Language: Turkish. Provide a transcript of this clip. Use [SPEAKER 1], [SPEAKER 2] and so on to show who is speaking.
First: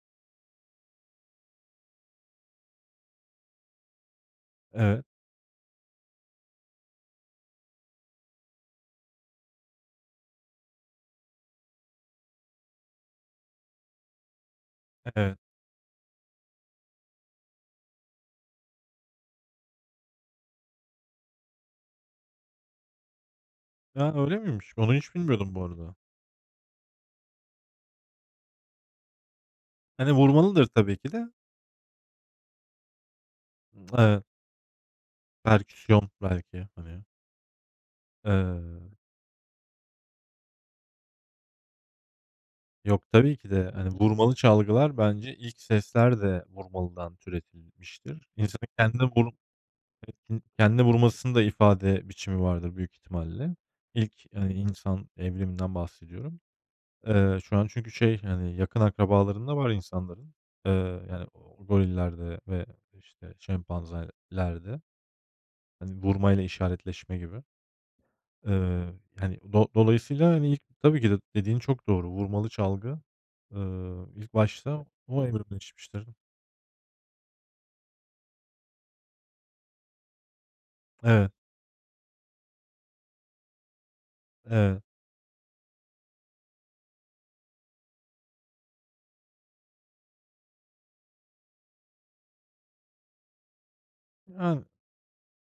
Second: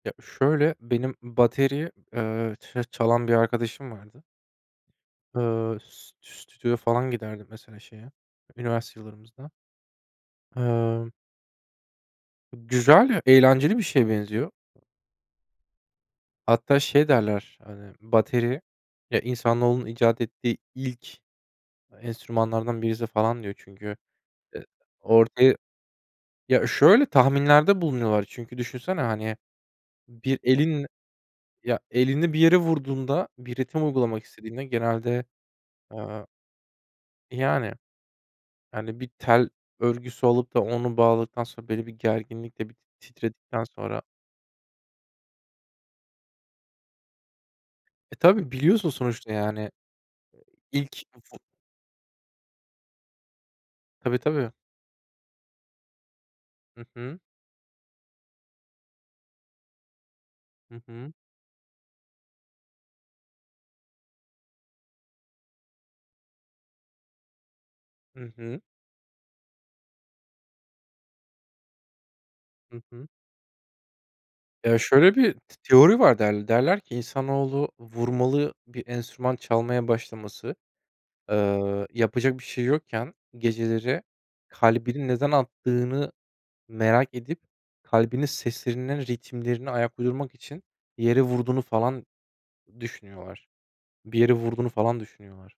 [SPEAKER 1] Ya, şöyle, benim bateri, eee, ça çalan bir arkadaşım vardı.
[SPEAKER 2] Evet.
[SPEAKER 1] Iıı, st stüdyoya falan giderdi, mesela, şeye üniversite yıllarımızda. Emm Güzel, eğlenceli bir şeye benziyor.
[SPEAKER 2] Evet.
[SPEAKER 1] Hatta şey derler, hani, bateri, eee, insanoğlunun icat ettiği ilk enstrümanlardan birisi falan diyor. Çünkü,
[SPEAKER 2] A, öyle
[SPEAKER 1] eee,
[SPEAKER 2] miymiş? Bunu hiç
[SPEAKER 1] ortaya
[SPEAKER 2] bilmiyordum bu arada.
[SPEAKER 1] Ya, şöyle, tahminlerde bulunuyorlar çünkü düşünsene, hani,
[SPEAKER 2] Hani,
[SPEAKER 1] bir
[SPEAKER 2] vurmalıdır
[SPEAKER 1] elin
[SPEAKER 2] tabii ki de.
[SPEAKER 1] ya, elini bir yere vurduğunda bir ritim
[SPEAKER 2] Evet.
[SPEAKER 1] uygulamak istediğinde genelde,
[SPEAKER 2] Perküsyon
[SPEAKER 1] eee
[SPEAKER 2] belki, hani.
[SPEAKER 1] Yani.
[SPEAKER 2] Eee
[SPEAKER 1] Yani, bir tel örgüsü alıp da onu bağladıktan sonra belli bir gerginlikle bir
[SPEAKER 2] Yok, tabii ki
[SPEAKER 1] titredikten
[SPEAKER 2] de, hani,
[SPEAKER 1] sonra.
[SPEAKER 2] vurmalı çalgılar bence ilk sesler de vurmalıdan
[SPEAKER 1] E,
[SPEAKER 2] türetilmiştir.
[SPEAKER 1] tabii,
[SPEAKER 2] İnsanın
[SPEAKER 1] biliyorsun
[SPEAKER 2] kendine vur
[SPEAKER 1] sonuçta, yani,
[SPEAKER 2] [unintelligible] kendine
[SPEAKER 1] ilk
[SPEAKER 2] vurmasını da ifade biçimi vardır, büyük ihtimalle.
[SPEAKER 1] Tabii,
[SPEAKER 2] İlk, eee,
[SPEAKER 1] tabii.
[SPEAKER 2] insan evriminden bahsediyorum.
[SPEAKER 1] Hı hı.
[SPEAKER 2] Eee, şu an çünkü şey, yani, yakın akrabalarında var insanların. Eee,
[SPEAKER 1] Hı hı.
[SPEAKER 2] yani, gorillerde ve, işte, şempanzelerde. Hani, vurmayla işaretleşme gibi.
[SPEAKER 1] Hı hı.
[SPEAKER 2] Iıı, hani, do dolayısıyla, hani, ilk, tabii ki de dediğin çok doğru. Vurmalı
[SPEAKER 1] Hı
[SPEAKER 2] çalgı,
[SPEAKER 1] hı.
[SPEAKER 2] ııı, ilk
[SPEAKER 1] Ya,
[SPEAKER 2] başta
[SPEAKER 1] şöyle
[SPEAKER 2] o
[SPEAKER 1] bir t teori
[SPEAKER 2] evrimleşmiştir.
[SPEAKER 1] var derl Derler ki, insanoğlu, vurmalı bir enstrüman çalmaya başlaması,
[SPEAKER 2] Evet.
[SPEAKER 1] eee yapacak bir şey yokken geceleri
[SPEAKER 2] Evet.
[SPEAKER 1] kalbinin neden attığını merak edip, kalbinin seslerinden ritimlerine ayak uydurmak için bir yere vurduğunu falan, düşünüyorlar. Bir yere
[SPEAKER 2] Yani
[SPEAKER 1] vurduğunu falan, düşünüyorlar.